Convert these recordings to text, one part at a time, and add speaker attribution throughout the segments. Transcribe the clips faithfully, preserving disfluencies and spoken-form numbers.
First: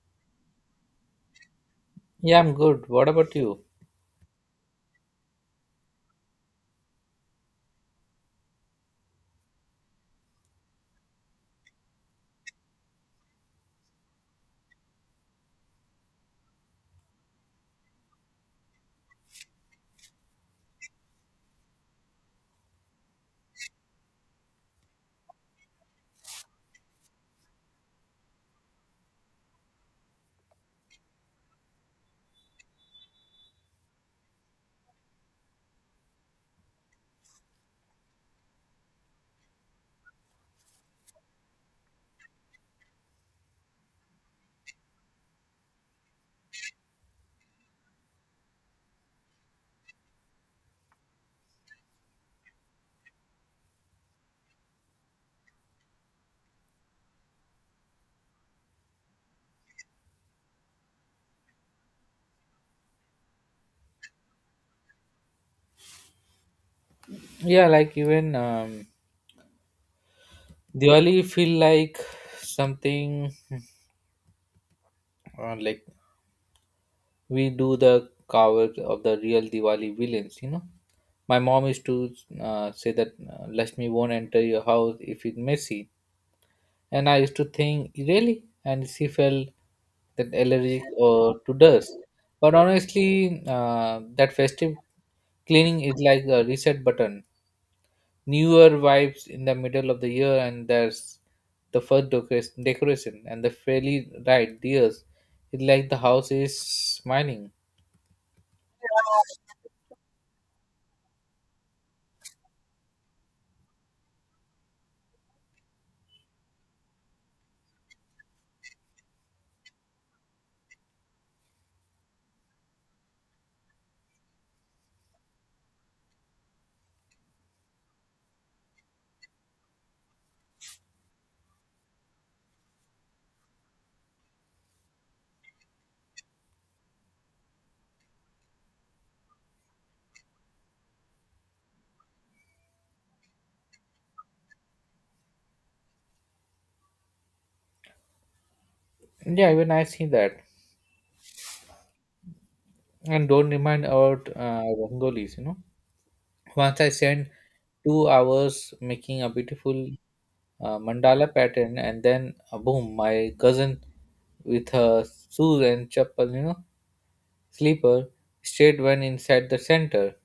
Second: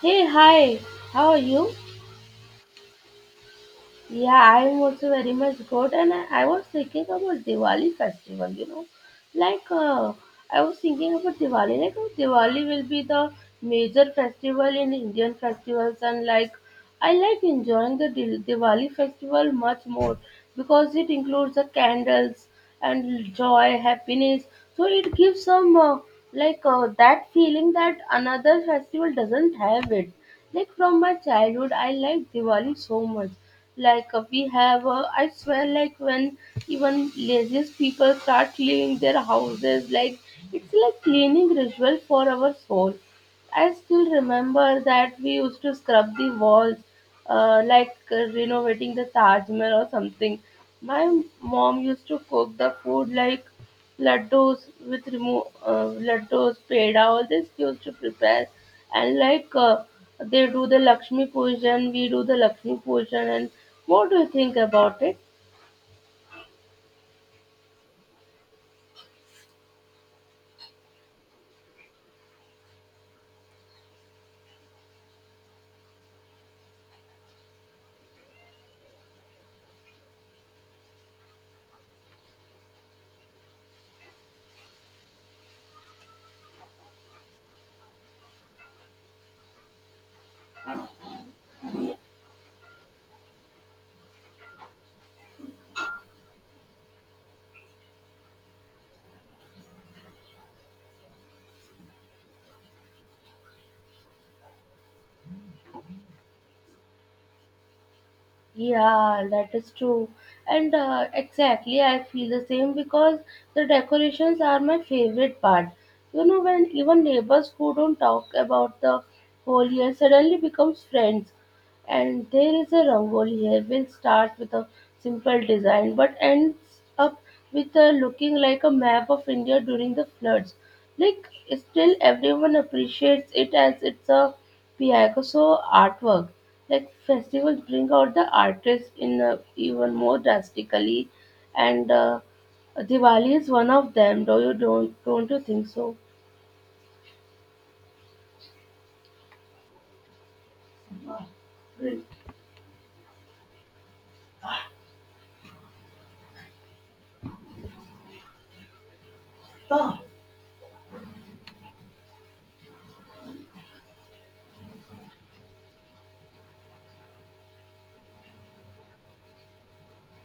Speaker 1: Hey, hi, how are you?
Speaker 2: Yeah, I'm good. What about you?
Speaker 1: Yeah, I'm also very much good, and I, I was thinking about Diwali festival, you know. Like, uh, I was thinking about Diwali, like, how Diwali will be the major festival in Indian festivals, and like, I like enjoying the Dil- Diwali festival much more because it includes the candles and joy, happiness. So it gives some uh, like uh, that feeling that another festival doesn't have it. Like from my childhood, I like Diwali so much. Like uh, we have, uh, I swear, like when even laziest people start cleaning their houses, like it's like cleaning ritual for our soul. I still remember that we used to scrub the walls, uh, like uh, renovating the Taj Mahal or something. My mom used to cook the food like laddus with remo- uh, laddus, peda, all this she used to prepare, and like uh, they do the Lakshmi Pujan, we do the Lakshmi Pujan, and what do you think about it?
Speaker 2: Yeah, like even um, Diwali feel like something uh, like we do the covers of the real Diwali villains. You know, my mom used to uh, say that uh, Lakshmi won't enter your house if it's messy, and I used to think really, and she felt that allergic or to dust. But honestly, uh, that festive cleaning is like a reset button. Newer vibes in the middle of the year, and there's the first decoration, decoration and the fairly right dears. It's like the house is smiling.
Speaker 1: Yeah, that is true. And uh, exactly, I feel the same because the decorations are my favorite part. You know, when even neighbors who don't talk about the whole year suddenly becomes friends. And there is a rangoli here which starts with a simple design but ends up with a looking like a map of India during the floods. Like still everyone appreciates it as it's a Picasso artwork. Like festivals bring out the artist in uh, even more drastically, and uh, Diwali is one of them. Do you don't don't you think so?
Speaker 2: Yeah, even I see that. And don't remind about uh, Rangolis, you know. Once I spent two hours making a beautiful uh, mandala pattern, and then uh, boom, my cousin with her shoes and chappal, you know, sleeper stayed one inside the center,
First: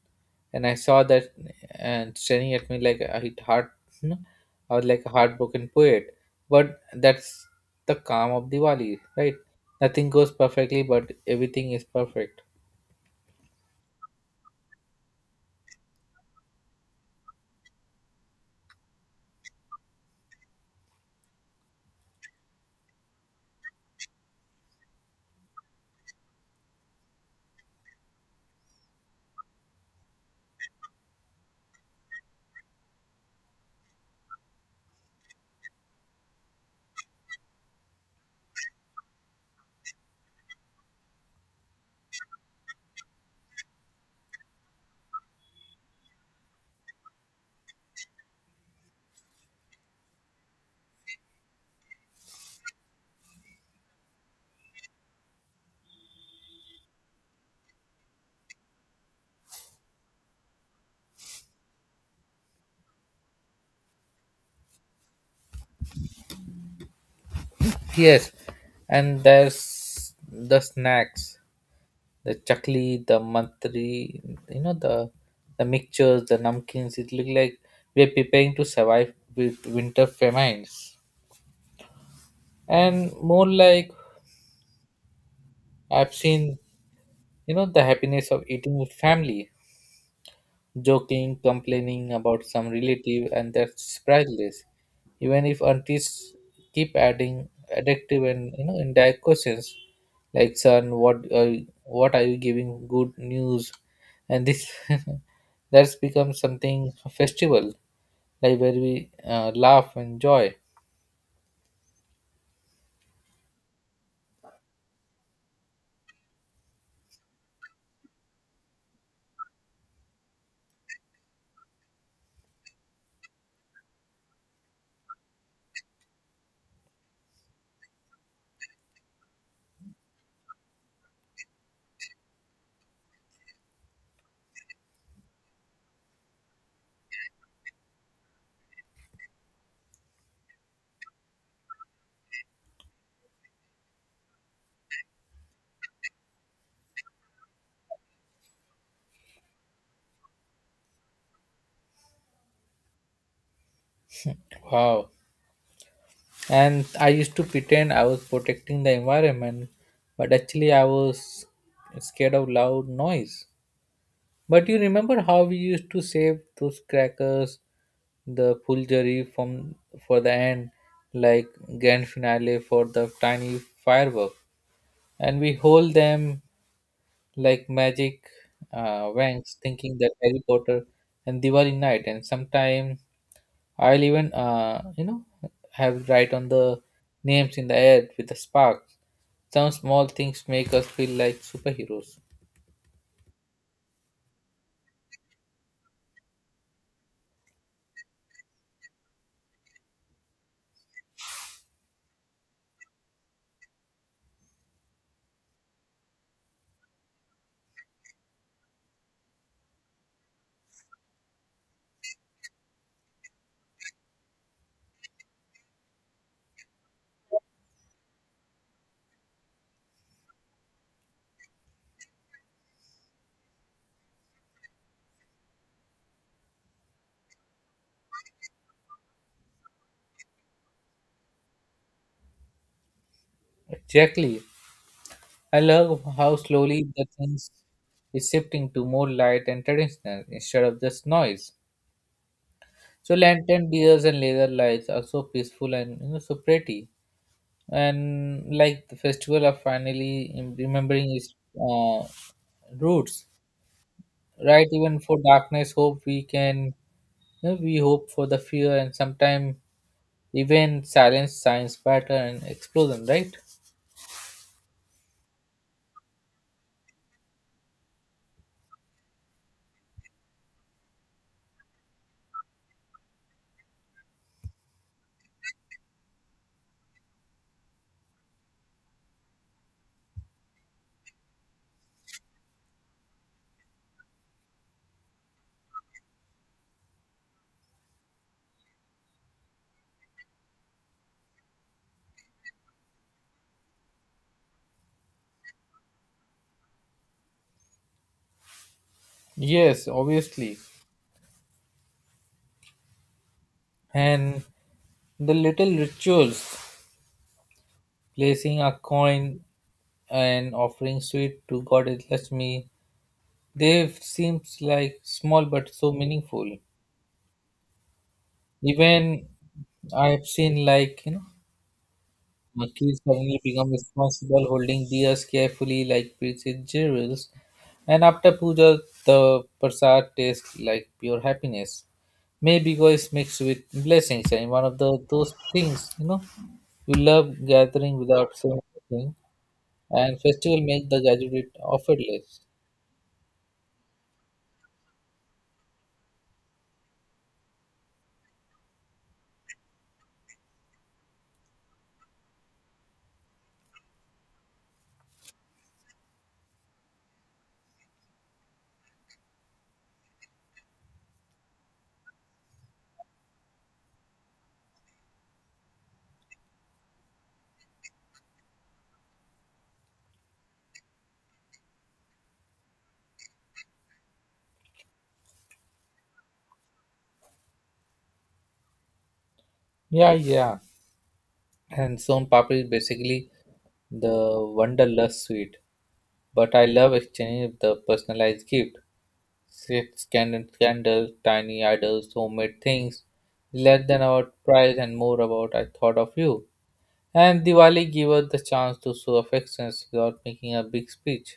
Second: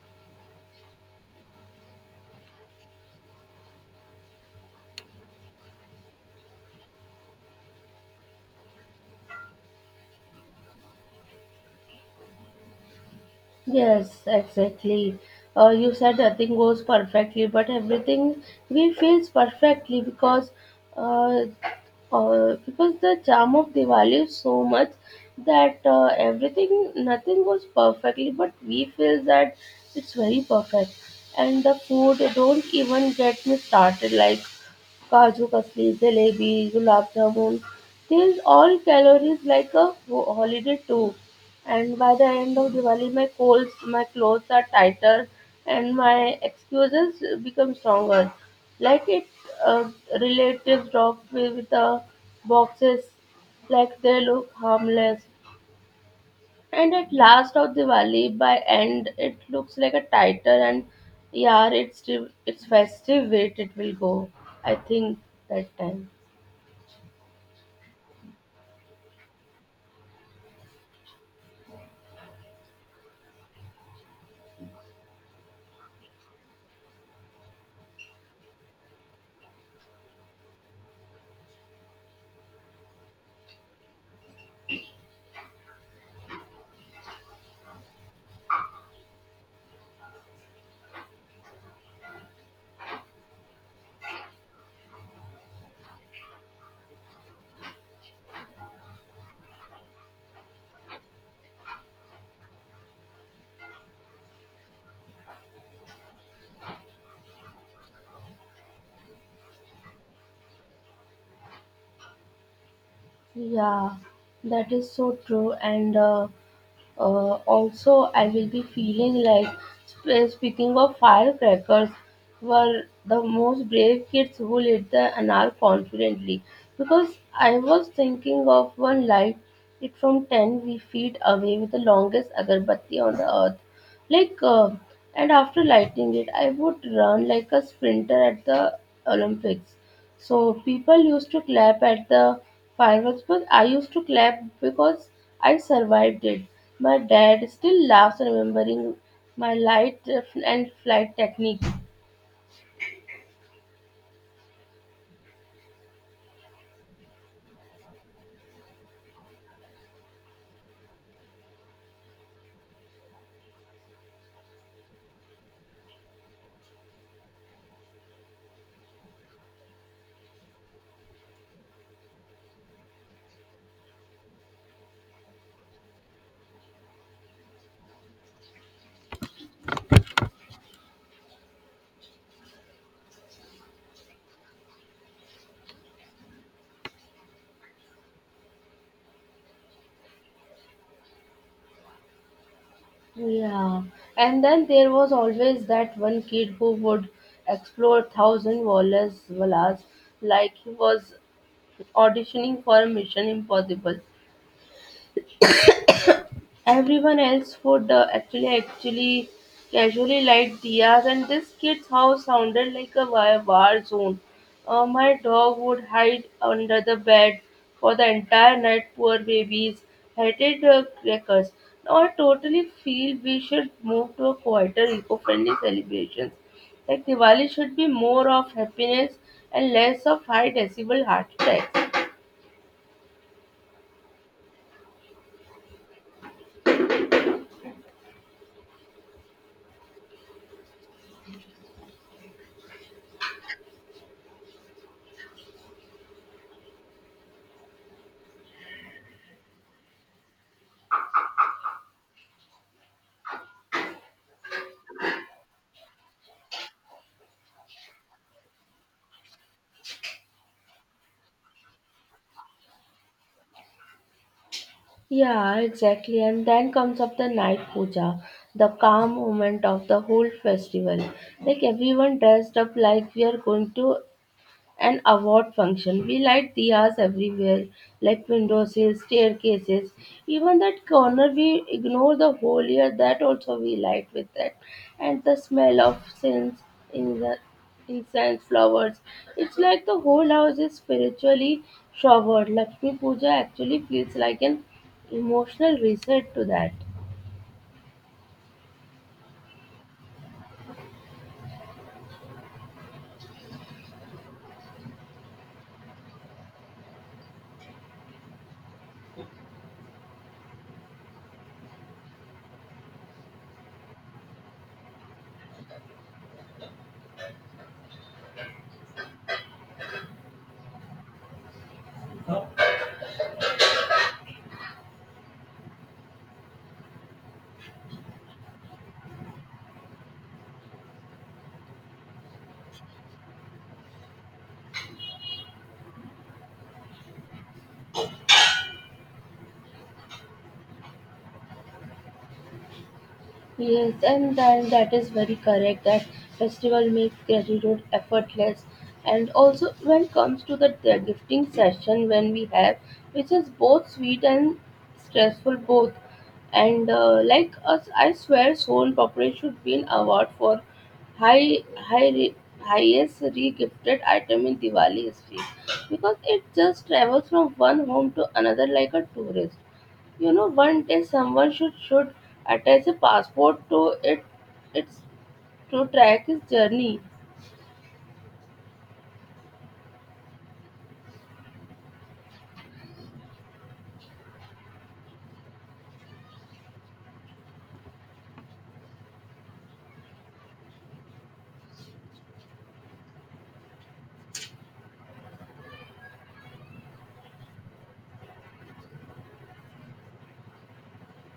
Speaker 2: and I saw that and staring at me like a hit heart. You know, I was like a heartbroken poet. But that's the calm of Diwali, right? Nothing goes perfectly, but everything is perfect.
Speaker 1: Yes, exactly. Uh, you said nothing goes perfectly, but everything we feels perfectly because, uh, uh, because the charm of Diwali is so much that uh, everything nothing goes perfectly, but we feel that it's very perfect. And the food don't even get me started. Like Kaju kasli, jalebi, gulab jamun. These all calories like a ho- holiday too. And by the end of Diwali, my colds, my clothes are tighter, and my excuses become stronger. Like it, uh, Relatives drop me with the boxes, like they look harmless, and at last of the valley, by end, it looks like a tighter and yeah, it's div- it's festive weight. It will go. I think that time.
Speaker 2: Yes, and there's the snacks, the chakli, the mantri, you know, the the mixtures, the namkins. It look like we are preparing to survive with winter famines, and more like I've seen, you know, the happiness of eating with family, joking, complaining about some relative, and that's priceless. Even if aunties keep adding addictive and you know indirect questions like son what are you, what are you giving good news and this that's become something festival like where we uh, laugh and joy.
Speaker 1: Yeah, that is so true. And uh, Uh, also, I will be feeling like sp- speaking of firecrackers were the most brave kids who lit the anar confidently because I was thinking of one light it from ten we feet away with the longest agarbatti on the earth like uh, and after lighting it I would run like a sprinter at the Olympics so people used to clap at the fireworks, but I used to clap because I survived it. My dad still laughs remembering my light and flight technique.
Speaker 2: Wow, and I used to pretend I was protecting the environment but actually I was scared of loud noise, but you remember how we used to save those crackers, the fulgari from, for the end, like grand finale for the tiny firework, and we hold them like magic uh, wanks thinking that Harry Potter and Diwali night and sometimes. I'll even, uh, you know, have write on the names in the air with a spark. Some small things make us feel like superheroes.
Speaker 1: Yeah, and then there was always that one kid who would explode thousand dollars, dollars like he was auditioning for a Mission Impossible. Everyone else would uh, actually actually casually light diyas, and this kid's house sounded like a wa- war zone. Uh, my dog would hide under the bed for the entire night. Poor babies hated uh, crackers. Now I totally feel we should move to a quieter, eco-friendly celebration. Like Diwali should be more of happiness and less of high decibel heart attacks.
Speaker 2: Exactly. I love how slowly the things is shifting to more light and traditional instead of just noise. So lantern beers and laser lights are so peaceful and you know so pretty. And like the festival of finally em- remembering its uh, roots. Right, even for darkness, hope we can. You know, we hope for the fear and sometimes even silence science pattern and explosion, right?
Speaker 1: Yeah, exactly. And then comes up the night puja, the calm moment of the whole festival. Like everyone dressed up like we are going to and award function. We light diyas everywhere, like windowsills, staircases, even that corner we ignore the whole year. That also we light with that, and the smell of scents in the incense flowers. It's like the whole house is spiritually showered. Lakshmi Puja actually feels like an emotional reset to that.
Speaker 2: Yes, obviously. And the little rituals, placing a coin and offering sweet to goddess Lakshmi, they seems like small but so meaningful. Even I've seen like, you know, monkeys suddenly become responsible, holding deers carefully like prized jewels. And after puja, the prasad tastes like pure happiness. Maybe because mixed with blessings, and one of the those things, you know, you love gathering without saying anything, and festival make the graduate effortless.
Speaker 1: Yes, and then that is very correct that festival makes gratitude effortless. And also when it comes to the the gifting session when we have, which is both sweet and stressful both. And uh, like us, I swear, Soul Corporate should be an award for high, high, re- highest regifted item in Diwali history because it just travels from one home to another like a tourist. You know, one day someone should should attach a passport to it. It's to track his journey.
Speaker 2: Yeah, yeah, and son papri is basically the wonderlust sweet, but I love exchanging the personalized gift. Scandal, scandals, tiny idols, homemade things, less than about price and more about I thought of you. And Diwali gave us the chance to show affections without making a big speech.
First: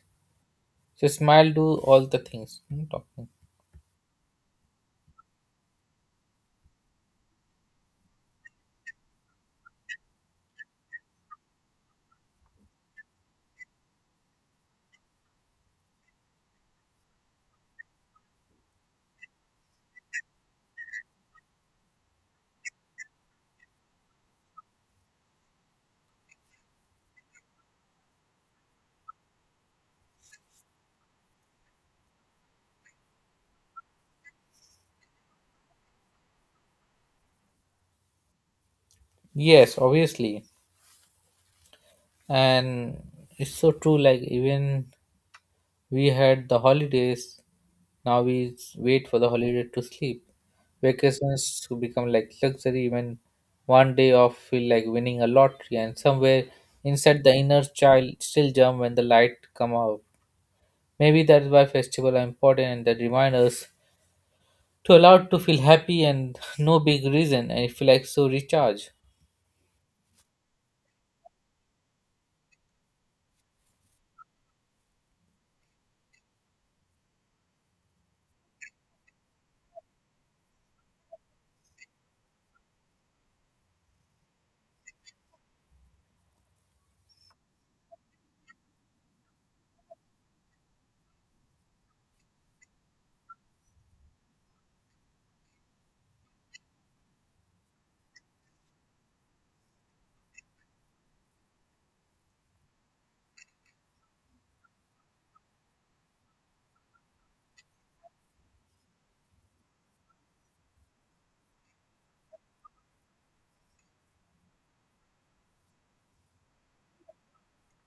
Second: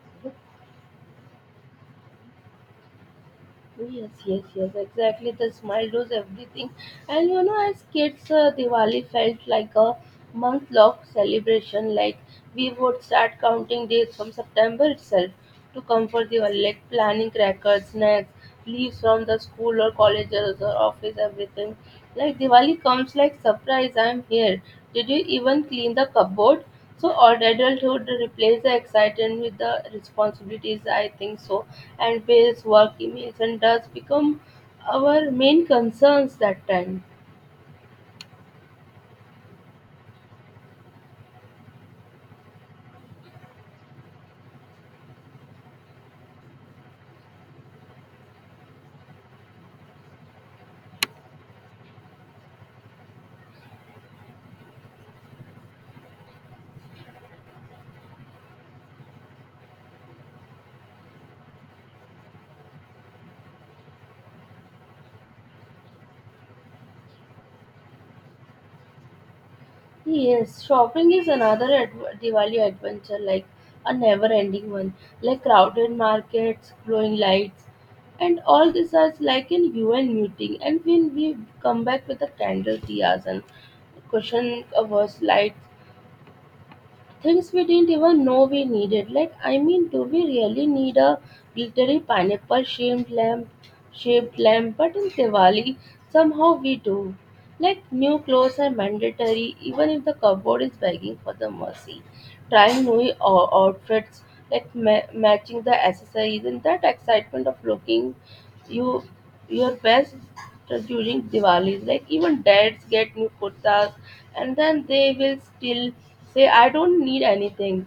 Speaker 2: So smile do all the things. Hmm, talking.
Speaker 1: Yes, yes, yes, exactly. The smile does everything. And you know, as kids, uh, Diwali felt like a month long celebration. Like, we would start counting days from September itself to come for Diwali, like planning crackers, snacks, leaves from the school or colleges or office, everything. Like, Diwali comes like surprise, I'm here. Did you even clean the cupboard? So odd adulthood replaces the excitement with the responsibilities, I think so, and bills, work emails, and does become our main concerns that time.
Speaker 2: Yes, obviously. And it's so true, like even we had the holidays. Now we s- wait for the holiday to sleep. Vacations to become like luxury. Even one day off feel like winning a lottery. And somewhere inside the inner child still jump when the light come out. Maybe that's why festivals are important and they remind us to allow to feel happy and no big reason and it feel like so recharge.
Speaker 1: Yes, shopping is another adv- Diwali adventure, like a never-ending one, like crowded markets, glowing lights, and all this is like in U N meeting. And when we come back with the candle diyas and cushion covers lights, things we didn't even know we needed. Like, I mean, do we really need a glittery pineapple shaped lamp, shaped lamp? But in Diwali, somehow we do. Like, new clothes are mandatory, even if the cupboard is begging for the mercy. Trying new o- outfits, like ma- matching the accessories, and that excitement of looking you your best during Diwali's. Like even dads get new kurtas, and then they will still say, "I don't need anything.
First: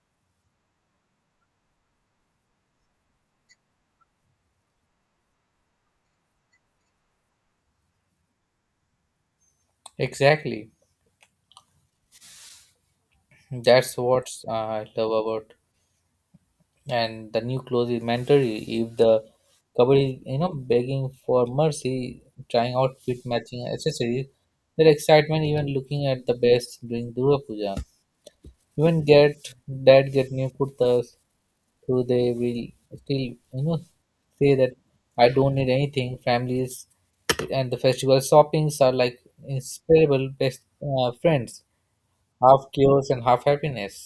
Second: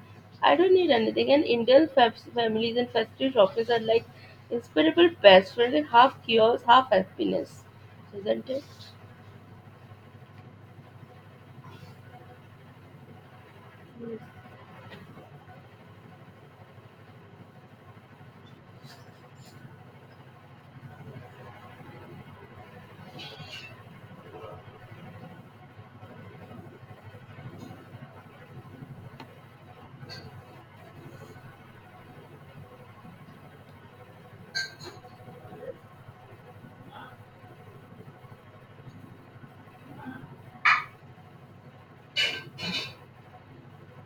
Speaker 1: I don't need anything." And Indian fam- families and festive shoppers are like inseparable best friends and half chaos, half happiness, isn't it?
Speaker 2: Exactly. That's what I love about, and the new clothes is mandatory if the couple is you know begging for mercy, trying outfit matching accessories, their excitement even looking at the best during Durga Puja. Even get, dad get new kurtas, who they will still, you know, say that I don't need anything, families and the festival shoppings are like inseparable best uh, friends, half chaos and half happiness.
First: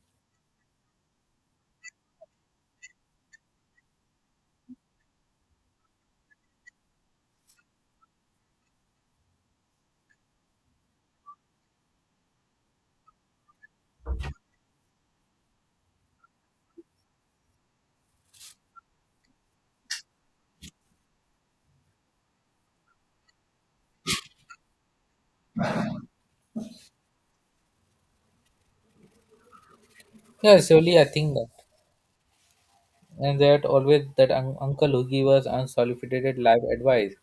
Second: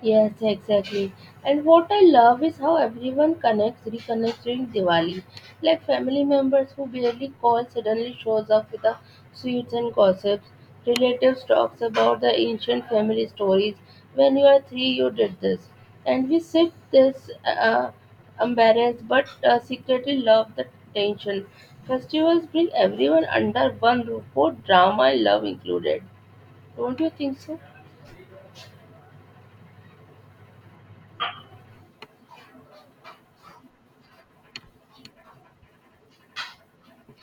Speaker 1: Yes, exactly. And what I love is how everyone connects, reconnects during Diwali. Like family members who barely call suddenly shows up with the sweets and gossips. Relatives talks about the ancient family stories. When you are three, you did this, and we sit this uh, embarrassed but uh, secretly love the tension. Festivals bring everyone under one roof, both drama and love included. Don't you think so?
Speaker 2: Yeah, surely I think that. And that always that un- uncle who gave us unsolicited life advice,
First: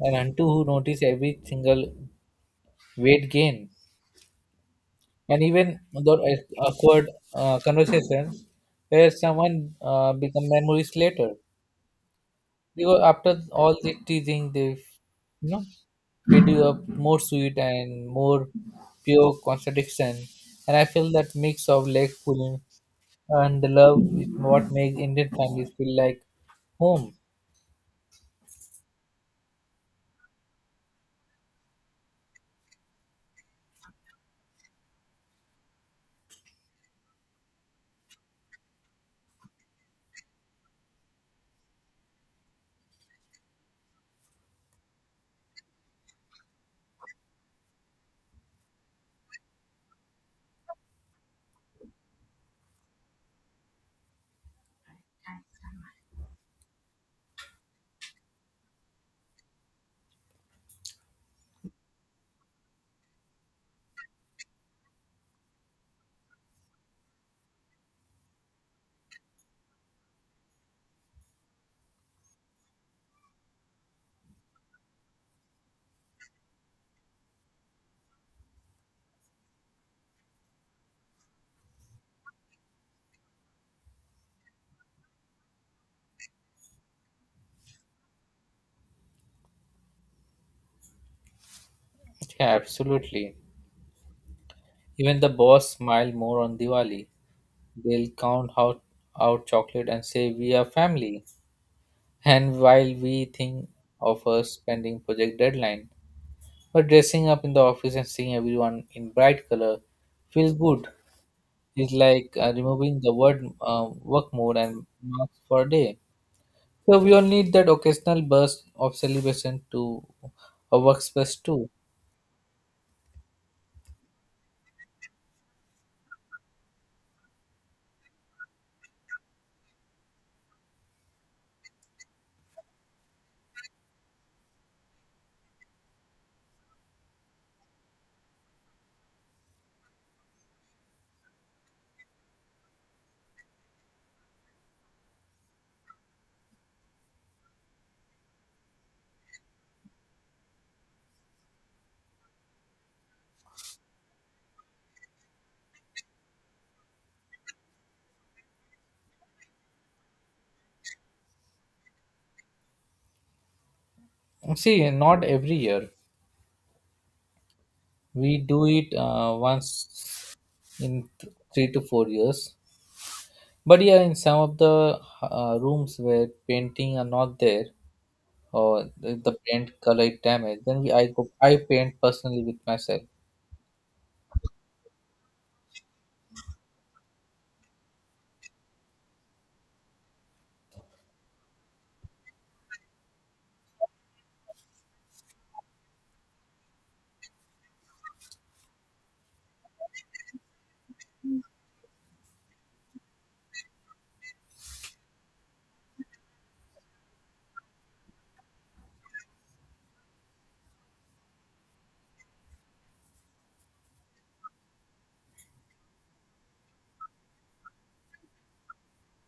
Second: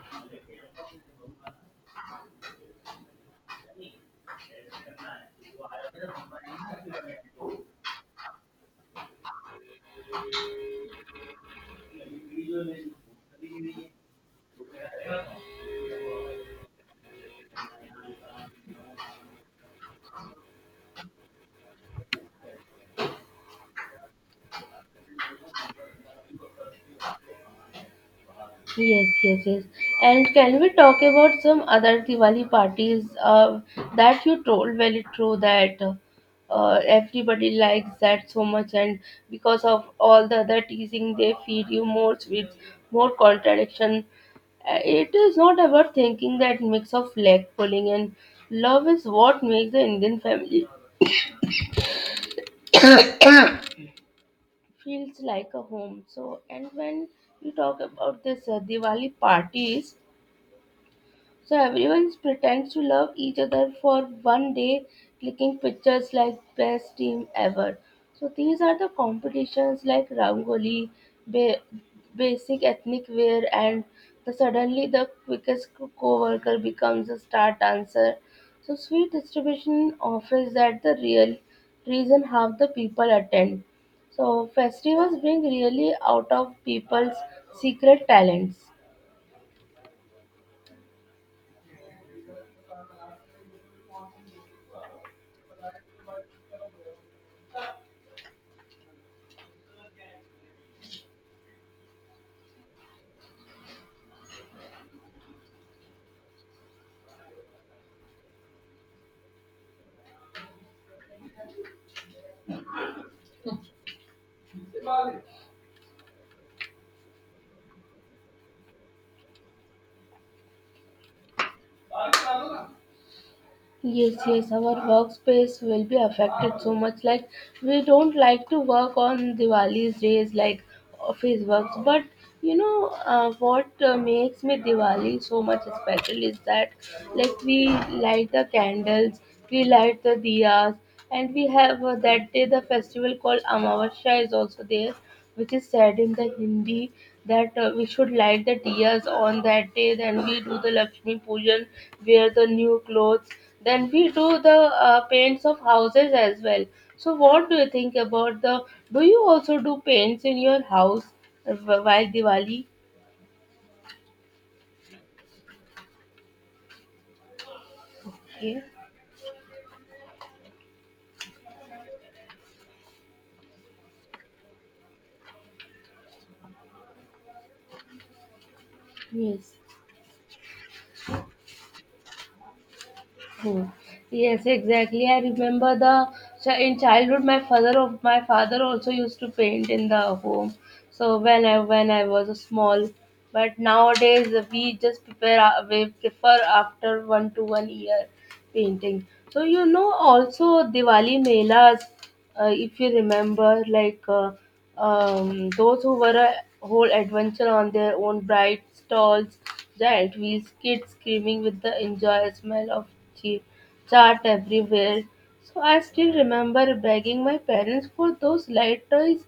Speaker 2: and auntie who noticed every single weight gain, and even the awkward uh, conversations where someone uh, become memories later. Because after all the teasing, they, you know, made you a more sweet and more pure contradiction. And I feel that mix of leg pulling and the love is what makes Indian families feel like home.
Speaker 1: Yes, yes, yes. And can we talk about some other Diwali parties uh, that you told very true that uh, everybody likes that so much, and because of all the other teasing, they feed you more sweets, more contradiction. Uh, It is not about thinking that mix of leg pulling and love is what makes the Indian family feels like a home. So, and when you talk about this uh, Diwali parties, so everyone pretends to love each other for one day, clicking pictures like best team ever. So these are the competitions like Rangoli, ba- basic ethnic wear, and the suddenly the quickest co-worker becomes a star dancer. So sweet distribution offers that the real reason how the people attend. So festivals bring really out of people's secret talents.
Speaker 2: Yeah, absolutely. Even the boss smile more on Diwali. They'll count out, out chocolate and say we are family. And while we think of a spending project deadline, but dressing up in the office and seeing everyone in bright color feels good. It's like uh, removing the word uh, work mode and marks for a day. So we all need that occasional burst of celebration to a workspace too.
Speaker 1: Yes, yes, our workspace will be affected so much. Like, we don't like to work on Diwali's days, like office works. But you know, uh, what uh, makes me Diwali so much special is that, like, we light the candles, we light the diyas, and we have uh, that day the festival called Amavasya is also there, which is said in the Hindi that uh, we should light the diyas on that day. Then we do the Lakshmi Pujan, wear the new clothes. Then we do the uh, paints of houses as well. So what do you think about the? Do you also do paints in your house uh, while Diwali?
Speaker 2: See, not every year. We do
Speaker 1: Yeah.
Speaker 2: it uh, once in th- three to four years, but yeah in some of the uh, rooms where painting are not there or the, the
Speaker 1: Yes.
Speaker 2: paint color is damaged, then we, I go I paint personally with myself.
Speaker 1: Hmm. Yes, exactly. I remember the so in childhood, my father of my father also used to paint in the home. So when I when I was a small, but nowadays we just prepare uh, we prefer after one to one year painting. So you know also Diwali melas uh, if you remember, like uh, um, those who were a whole adventure on their own, bright stalls, giant wheels, kids screaming with the enjoy, smell of cheap chart everywhere. So I still remember begging my parents for those light toys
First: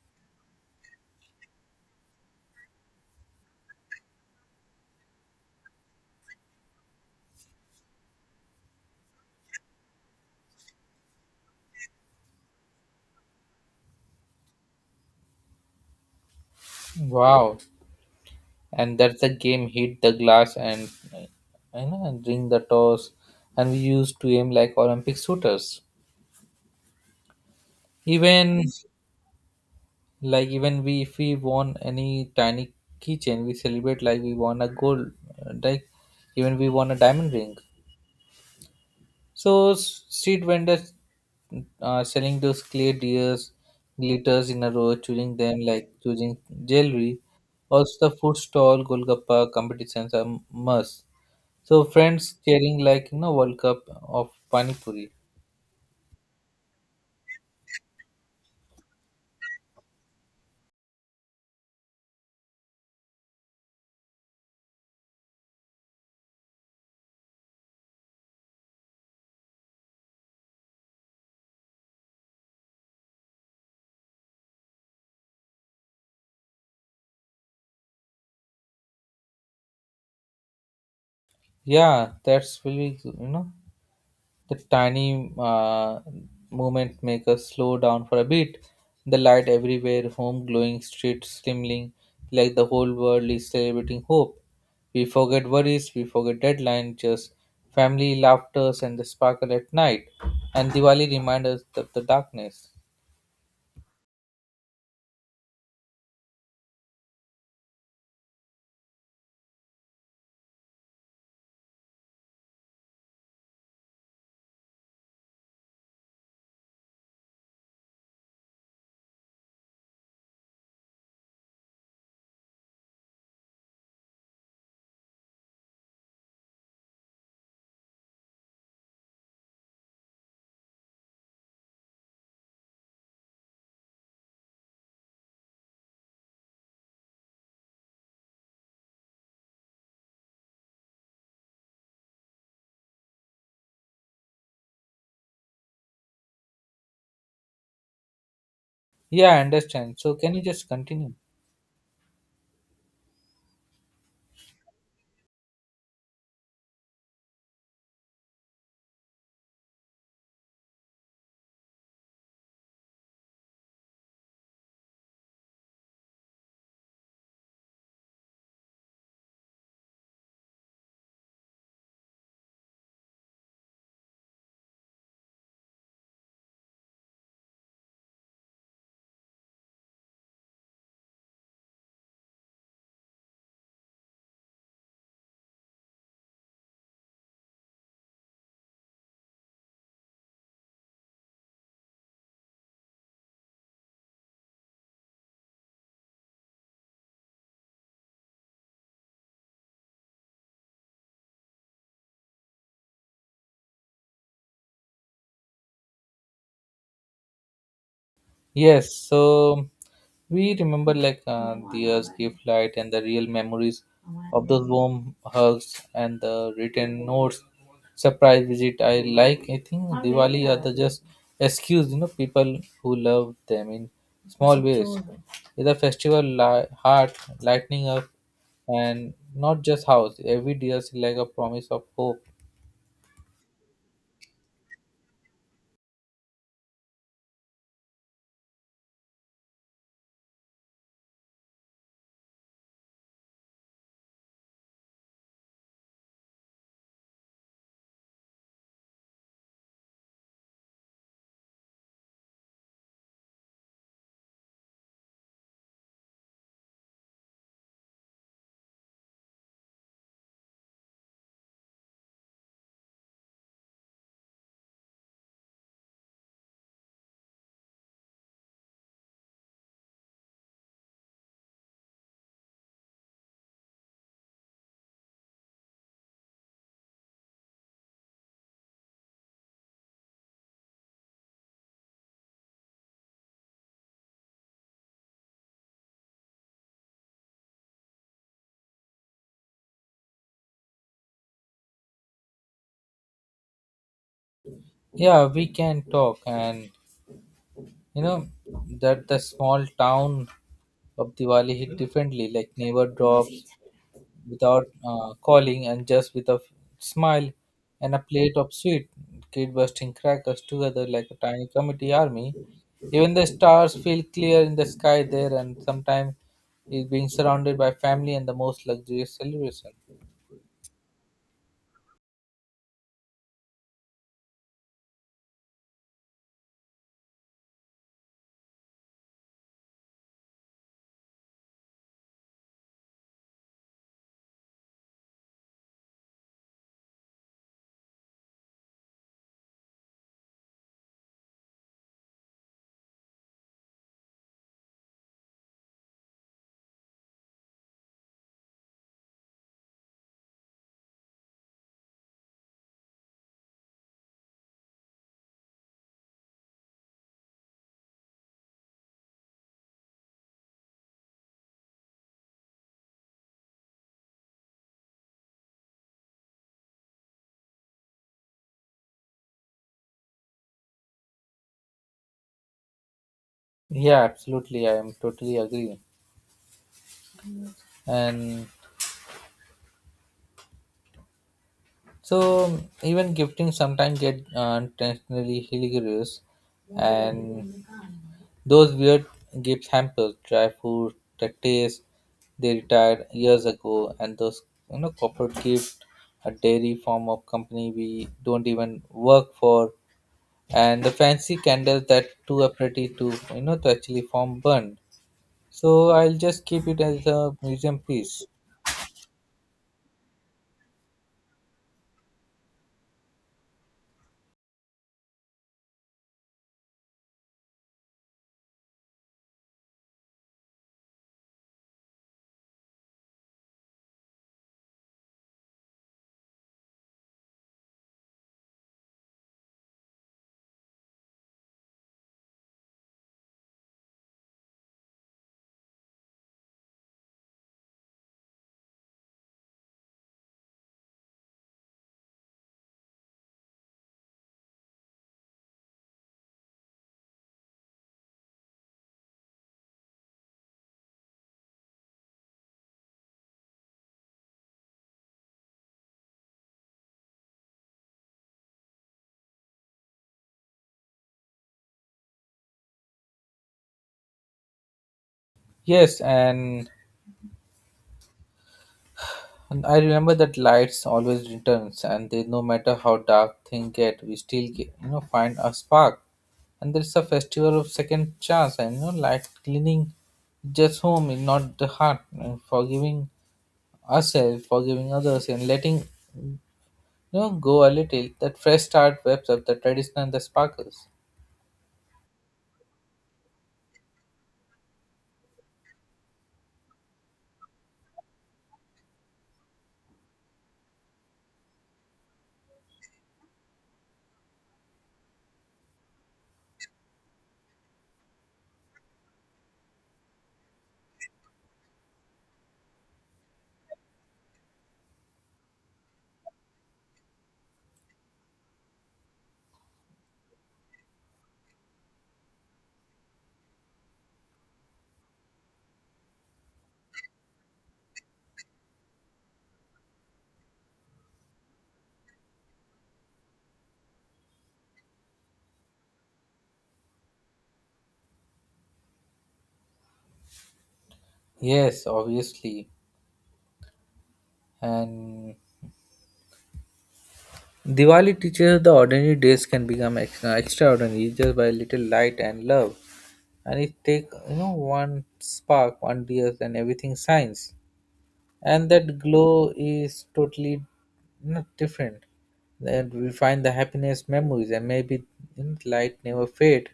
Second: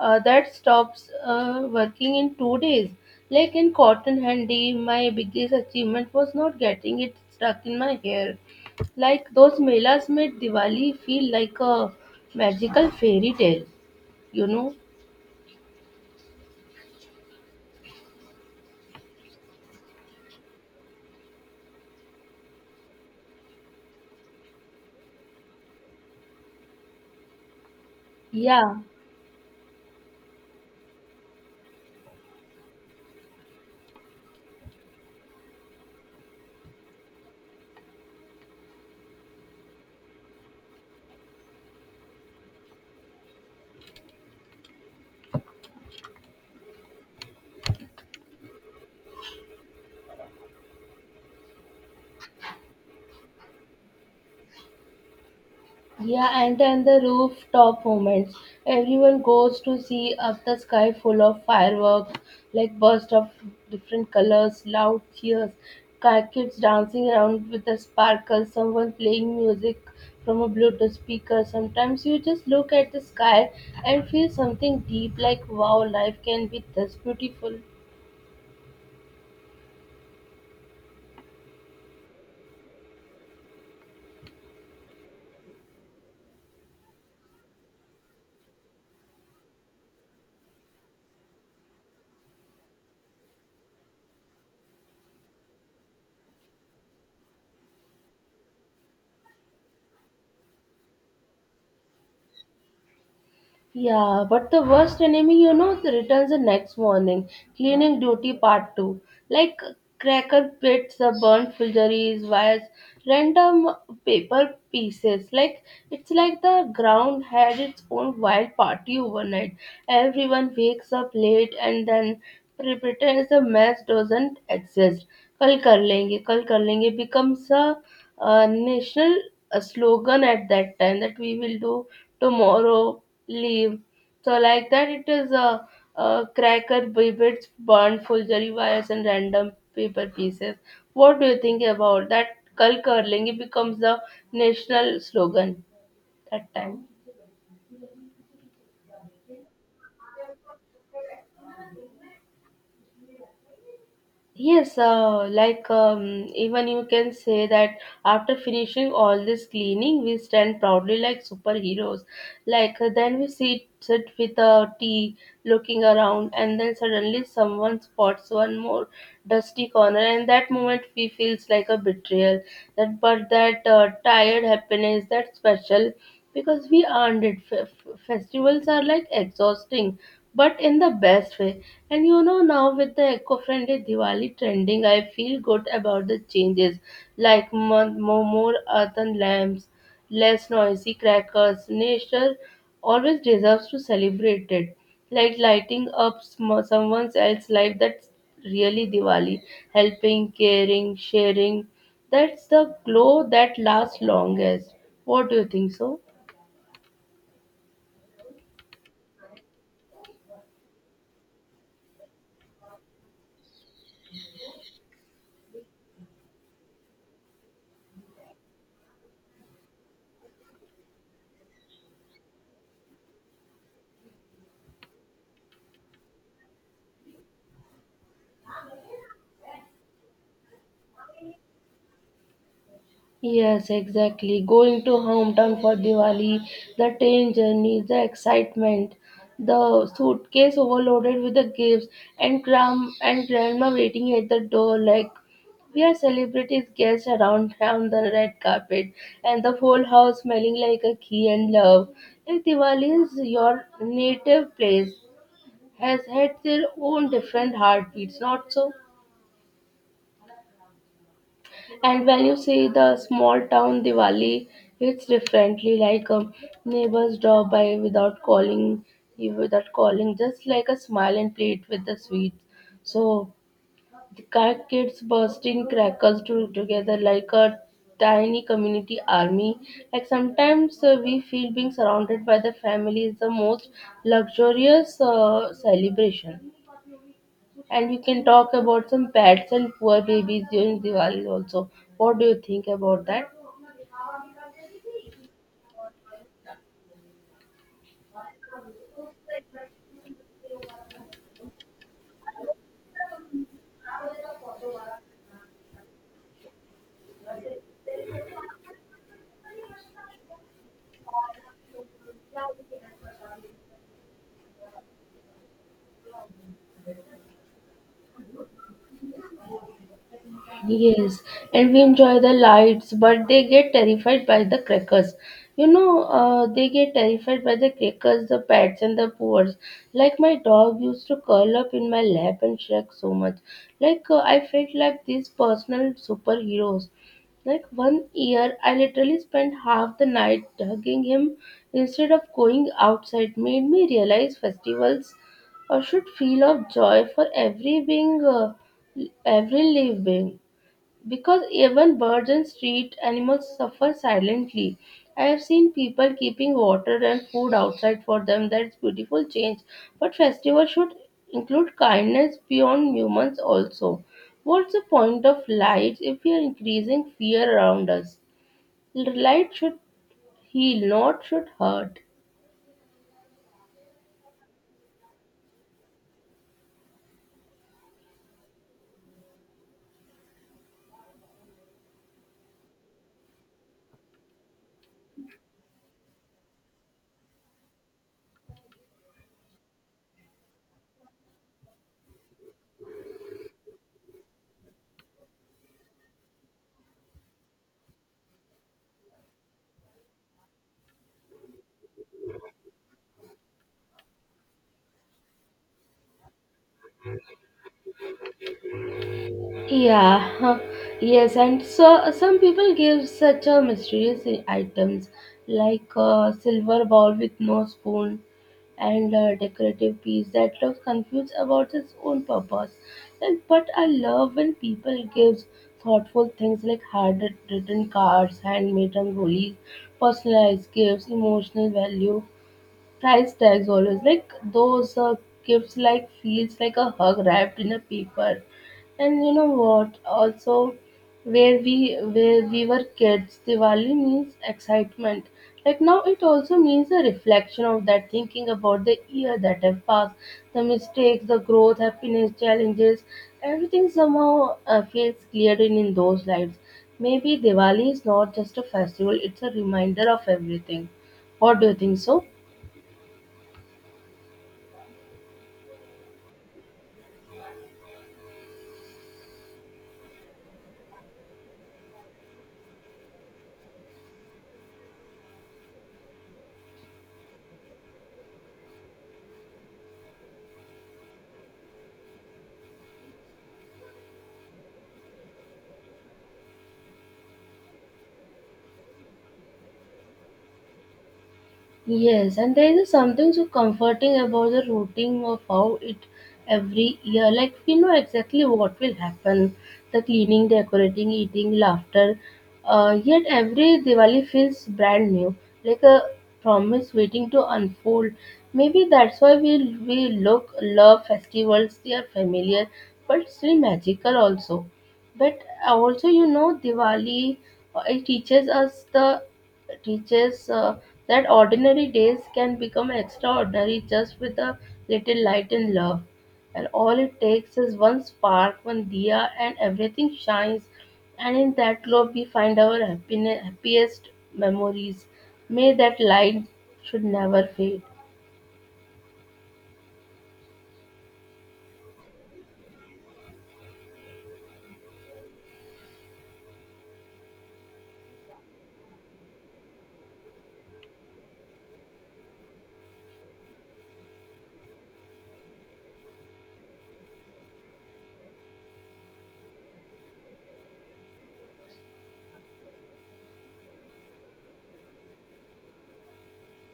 Speaker 1: uh, that stops uh, working in two days. Like in cotton handy, my biggest achievement was not getting it stuck in my hair. Like those melas made Diwali feel like a magical fairy tale, you know?
Speaker 2: Wow, and that's the game hit the glass and, uh, you know, and ring the toss, and we used to aim like Olympic shooters. Even
Speaker 1: Yeah,
Speaker 2: like even we, if we won any tiny keychain, we celebrate like we won a gold. uh, Like even we won a diamond ring. So s- street vendors uh, selling those clay deers, glitters in a row, choosing them like choosing jewelry. Also the food stall, golgappa competitions are must. So friends cheering like you know World Cup of Pani Puri.
Speaker 1: yeah, and then the rooftop moments. Everyone goes to see up the sky full of fireworks, like bursts of different colors, loud cheers, ki- kids dancing around with the sparkles, someone playing music from a Bluetooth speaker. Sometimes you just look at the sky and feel something deep, like wow, life can be this beautiful.
Speaker 2: Yeah, that's really, you know, the tiny uh, movement make us slow down for a bit. The light everywhere, home glowing, streets slimling, like the whole world is celebrating hope. We forget worries, we forget deadlines, just family laughters and the sparkle at night. And Diwali reminds us of the darkness.
Speaker 1: Yeah, but the worst enemy, you know, returns the next morning. Cleaning duty part two. Like cracker pits, the burnt fulgeries, wires, random paper pieces. Like it's like the ground had its own wild party overnight. Everyone wakes up late and then pre- pretends the mess doesn't exist. Kal kar lenge, kal kar lenge becomes a, uh national uh slogan at that time that we will do tomorrow leave. So like that, it is a, a cracker, bits, burned forgery wires, and random paper pieces. What do you think about that? Kal curling it becomes the national slogan that time.
Speaker 2: Yeah, I understand. So can you just continue?
Speaker 1: Yes, uh, like um, even you can say that after finishing all this cleaning, we stand proudly like superheroes. Like uh, then we sit sit with a tea, looking around, and then suddenly someone spots one more dusty corner, and that moment we feels like a betrayal. That but that uh, tired happiness, that special, because we earned it. F- f- festivals are like exhausting but in the best way. And you know, now with the eco friendly Diwali trending, I feel good about the changes like more, more earthen lamps, less noisy crackers. Nature always deserves to celebrate it. Like lighting up sm- someone else's life, that's really Diwali. Helping, caring, sharing. That's the glow that lasts longest. What do you think so?
Speaker 2: Yes, so we remember like uh, Diya's gift light and the real memories of those warm hugs and the written notes, surprise visit. I like, I think Diwali are the just excuse, you know, people who love them in small ways. It's a festival li- heart lightening up and not just house, every day is like a promise of hope.
Speaker 1: Yes, exactly. Going to hometown for Diwali, the train journey, the excitement, the suitcase overloaded with the gifts, and gram and grandma waiting at the door like we are celebrities guests around on the red carpet, and the whole house smelling like a key and love. Like Diwali is your native place has had their own different heartbeats, not so? And when you see the small town Diwali, it's differently like um, neighbors drop by without calling you without calling, just like a smile and plate with the sweets. So the crack kids bursting crackers to, together like a tiny community army. Like sometimes uh, we feel being surrounded by the family is the most luxurious uh, celebration. And you can talk about some pets and poor babies during Diwali also. What do you think about that?
Speaker 2: Yeah, we can talk and you know that the small town of Diwali hit differently, like neighbor drops without uh, calling and just with a f- smile and a plate of sweet, kid bursting crackers together like a tiny committee army. Even the stars feel clear in the sky there, and sometimes is being surrounded by family and the most luxurious celebration.
Speaker 1: Yes, and we enjoy the lights, but they get terrified by the crackers. You know, uh, they get terrified by the crackers, the pets, and the poors. Like my dog used to curl up in my lap and shake so much. Like uh, I felt like these personal superheroes. Like one year, I literally spent half the night hugging him instead of going outside. Made me realize festivals uh, should feel of joy for every being, uh, every living being. Because even birds and street animals suffer silently. I have seen people keeping water and food outside for them. That's beautiful change. But festivals should include kindness beyond humans also. What's the point of lights if we are increasing fear around us? Light should heal, not should hurt.
Speaker 2: Yeah, absolutely. I am totally agree. And so even gifting sometimes get uh, intentionally hilarious, and those weird Gibbs hampers, dry food, the taste, they retired years ago, and those you know corporate gift, a dairy form of company we don't even work for, and the fancy candles that too are pretty to you know to actually form burn. So I'll just keep it as a museum piece.
Speaker 1: Yeah, huh, yes, and so uh, some people give such a mysterious items like a silver bowl with no spoon and a decorative piece that looks confused about its own purpose. Like, but I love when people give thoughtful things like handwritten cards, handmade rangolis, personalized gifts, emotional value price tags always like those uh, gifts like feels like a hug wrapped in a paper. And you know what also, where we where we were kids, Diwali means excitement. Like now it also means a reflection of that, thinking about the year that have passed, the mistakes, the growth, happiness, challenges. Everything somehow uh, feels cleared in in those lives. Maybe Diwali is not just a festival, it's a reminder of everything. What do you think so?
Speaker 2: Yes, and And I remember that lights always returns, and they no matter how dark things get, we still get, you know, find a spark. And there's a festival of second chance, and you know light cleaning just home, and not the heart, and forgiving ourselves, forgiving others, and letting, you know, go a little. That fresh start webs up the tradition and the sparkles.
Speaker 1: Yes, and there is something so comforting about the routine of how it every year. Like we know exactly what will happen, the cleaning, decorating, eating, laughter. Uh, yet every Diwali feels brand new, like a promise waiting to unfold. Maybe that's why we we look love festivals. They are familiar, but still magical also. But uh, also, you know, Diwali uh, it teaches us the teaches uh, that ordinary days can become extraordinary just with a little light and love. And all it takes is one spark, one diya, and everything shines. And in that glow, we find our happiness, happiest memories. May that light should never fade.
Speaker 2: Yes, obviously, and. Diwali teaches the ordinary days can become ex- extraordinary just by little light and love. And it take, you know, one spark, one tears and everything shines, and that glow is totally not different, that we find the happiness memories and maybe, you know, light never fade.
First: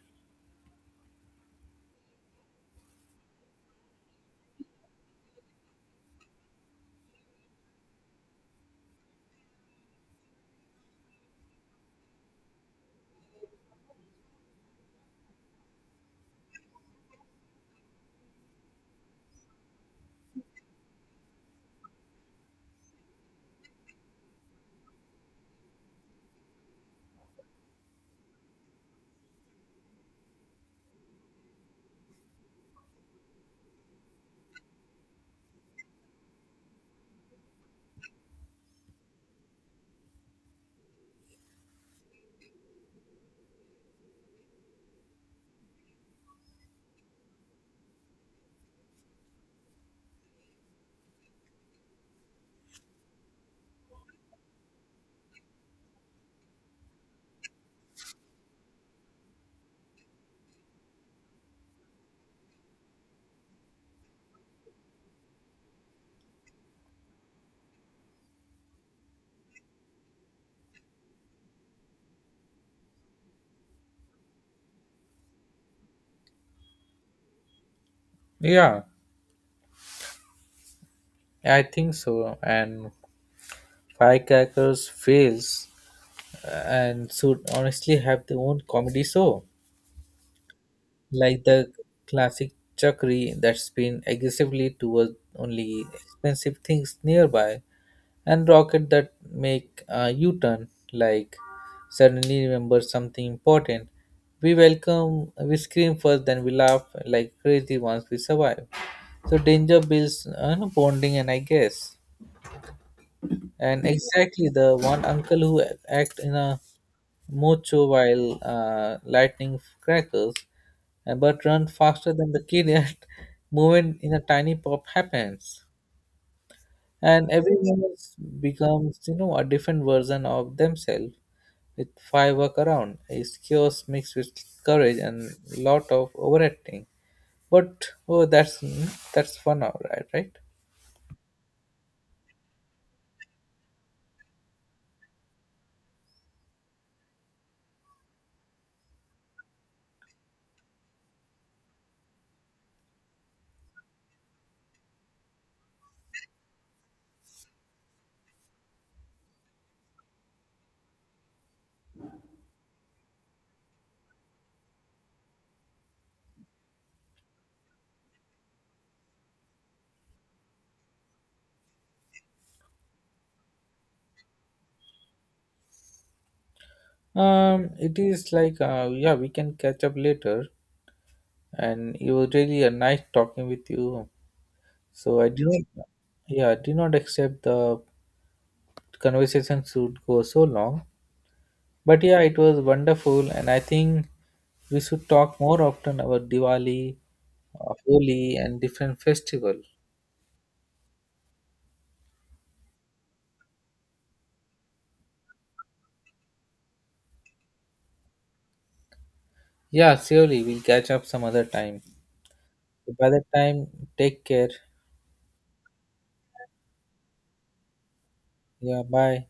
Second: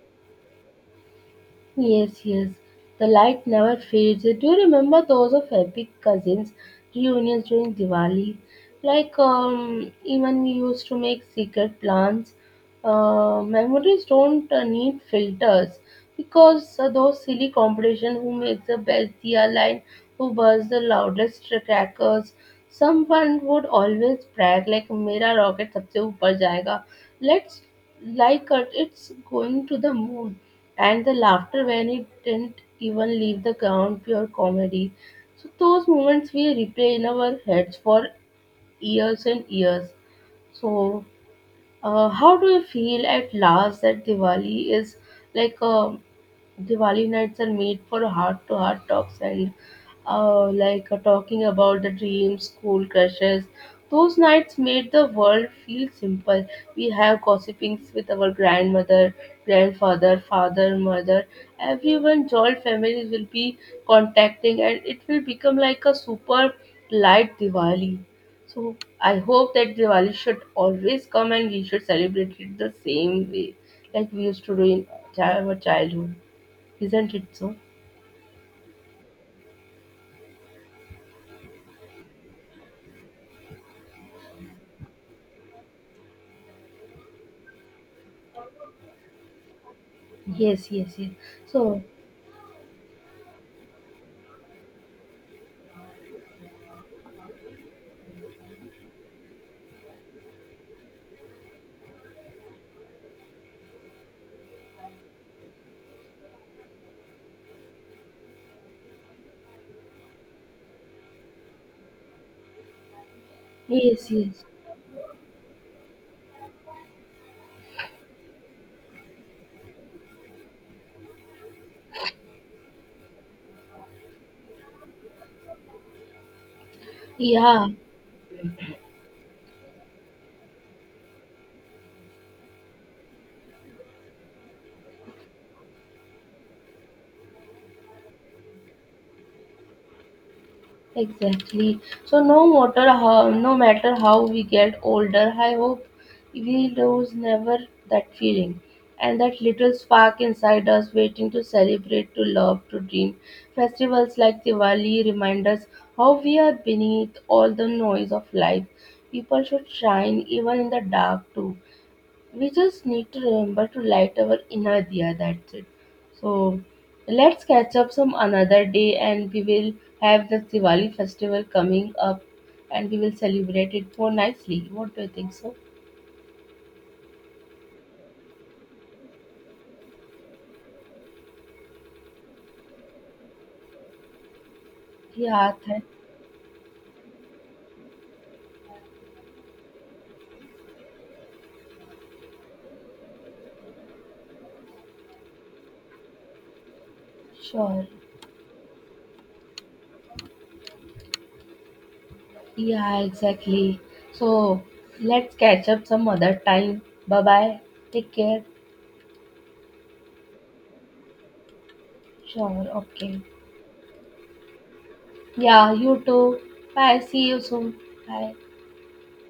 Speaker 1: Yes, yes. The light never fades. Do you remember those of epic cousins reunions during Diwali? Like um, even we used to make secret plans. Uh, memories don't uh, need filters because uh, those silly competition who makes the best diya line, who bursts the loudest crackers. Someone would always brag like मेरा rocket सबसे ऊपर जाएगा. Let's like it. It's going to the moon, and the laughter when it didn't even leave the ground, pure comedy. So those moments we replay in our heads for years and years. So uh, how do you feel at last that Diwali is like uh, Diwali nights are made for heart to heart talks and uh, like uh, talking about the dreams, school crushes. Those nights made the world feel simple. We have gossipings with our grandmother, grandfather, father, mother. Everyone, joint families will be contacting, and it will become like a super light Diwali. So I hope that Diwali should always come and we should celebrate it the same way like we used to do in chi- our childhood, isn't it so?
Speaker 2: Yeah, I think so, and firecrackers fails and should honestly have their own comedy show.
Speaker 1: Yes, yes, yes.
Speaker 2: Like the
Speaker 1: So
Speaker 2: classic chakri that spin aggressively towards only expensive things nearby, and rocket that make a U-turn like suddenly remember something important. We welcome, we scream first then we laugh like crazy once we survive. So danger builds, uh, no, bonding and I guess, and
Speaker 1: yes, yes,
Speaker 2: exactly the one uncle who act in a mocho while uh, lightning crackers, uh, but run faster than the kid at moment in a tiny pop happens, and
Speaker 1: yeah.
Speaker 2: everyone else becomes, you know, a different version of themselves. With firework around it's chaos mixed with courage and lot of overacting, but oh that's that's fun, all right, right.
Speaker 1: Exactly. So no matter how no matter how we get older, I hope we lose never that feeling, and that little spark inside us waiting to celebrate, to love, to dream. Festivals like Diwali remind us how we are beneath all the noise of life. People should shine even in the dark too. We just need to remember to light our inner diya. That's it. So let's catch up some another day, and we will have the Diwali festival coming up, and we will celebrate it more nicely. What do you think? So
Speaker 2: um it is like uh, Yeah, we can catch up later, and it was really a nice talking with you. So I do
Speaker 1: yeah, thank,
Speaker 2: not, yeah, I do not accept the conversation should go so long. But yeah, it was wonderful, and I think we should talk more often about Diwali, uh,
Speaker 1: sure.
Speaker 2: Holi, and different festival.
Speaker 1: Yeah, exactly. So let's catch up some other time. Bye bye. Take care.
Speaker 2: Yeah, surely we'll catch up some other time.
Speaker 1: Sure.
Speaker 2: By
Speaker 1: Okay.
Speaker 2: that time, take care.
Speaker 1: Yeah, you too. Bye. See you soon. Bye.
Speaker 2: Yeah, bye.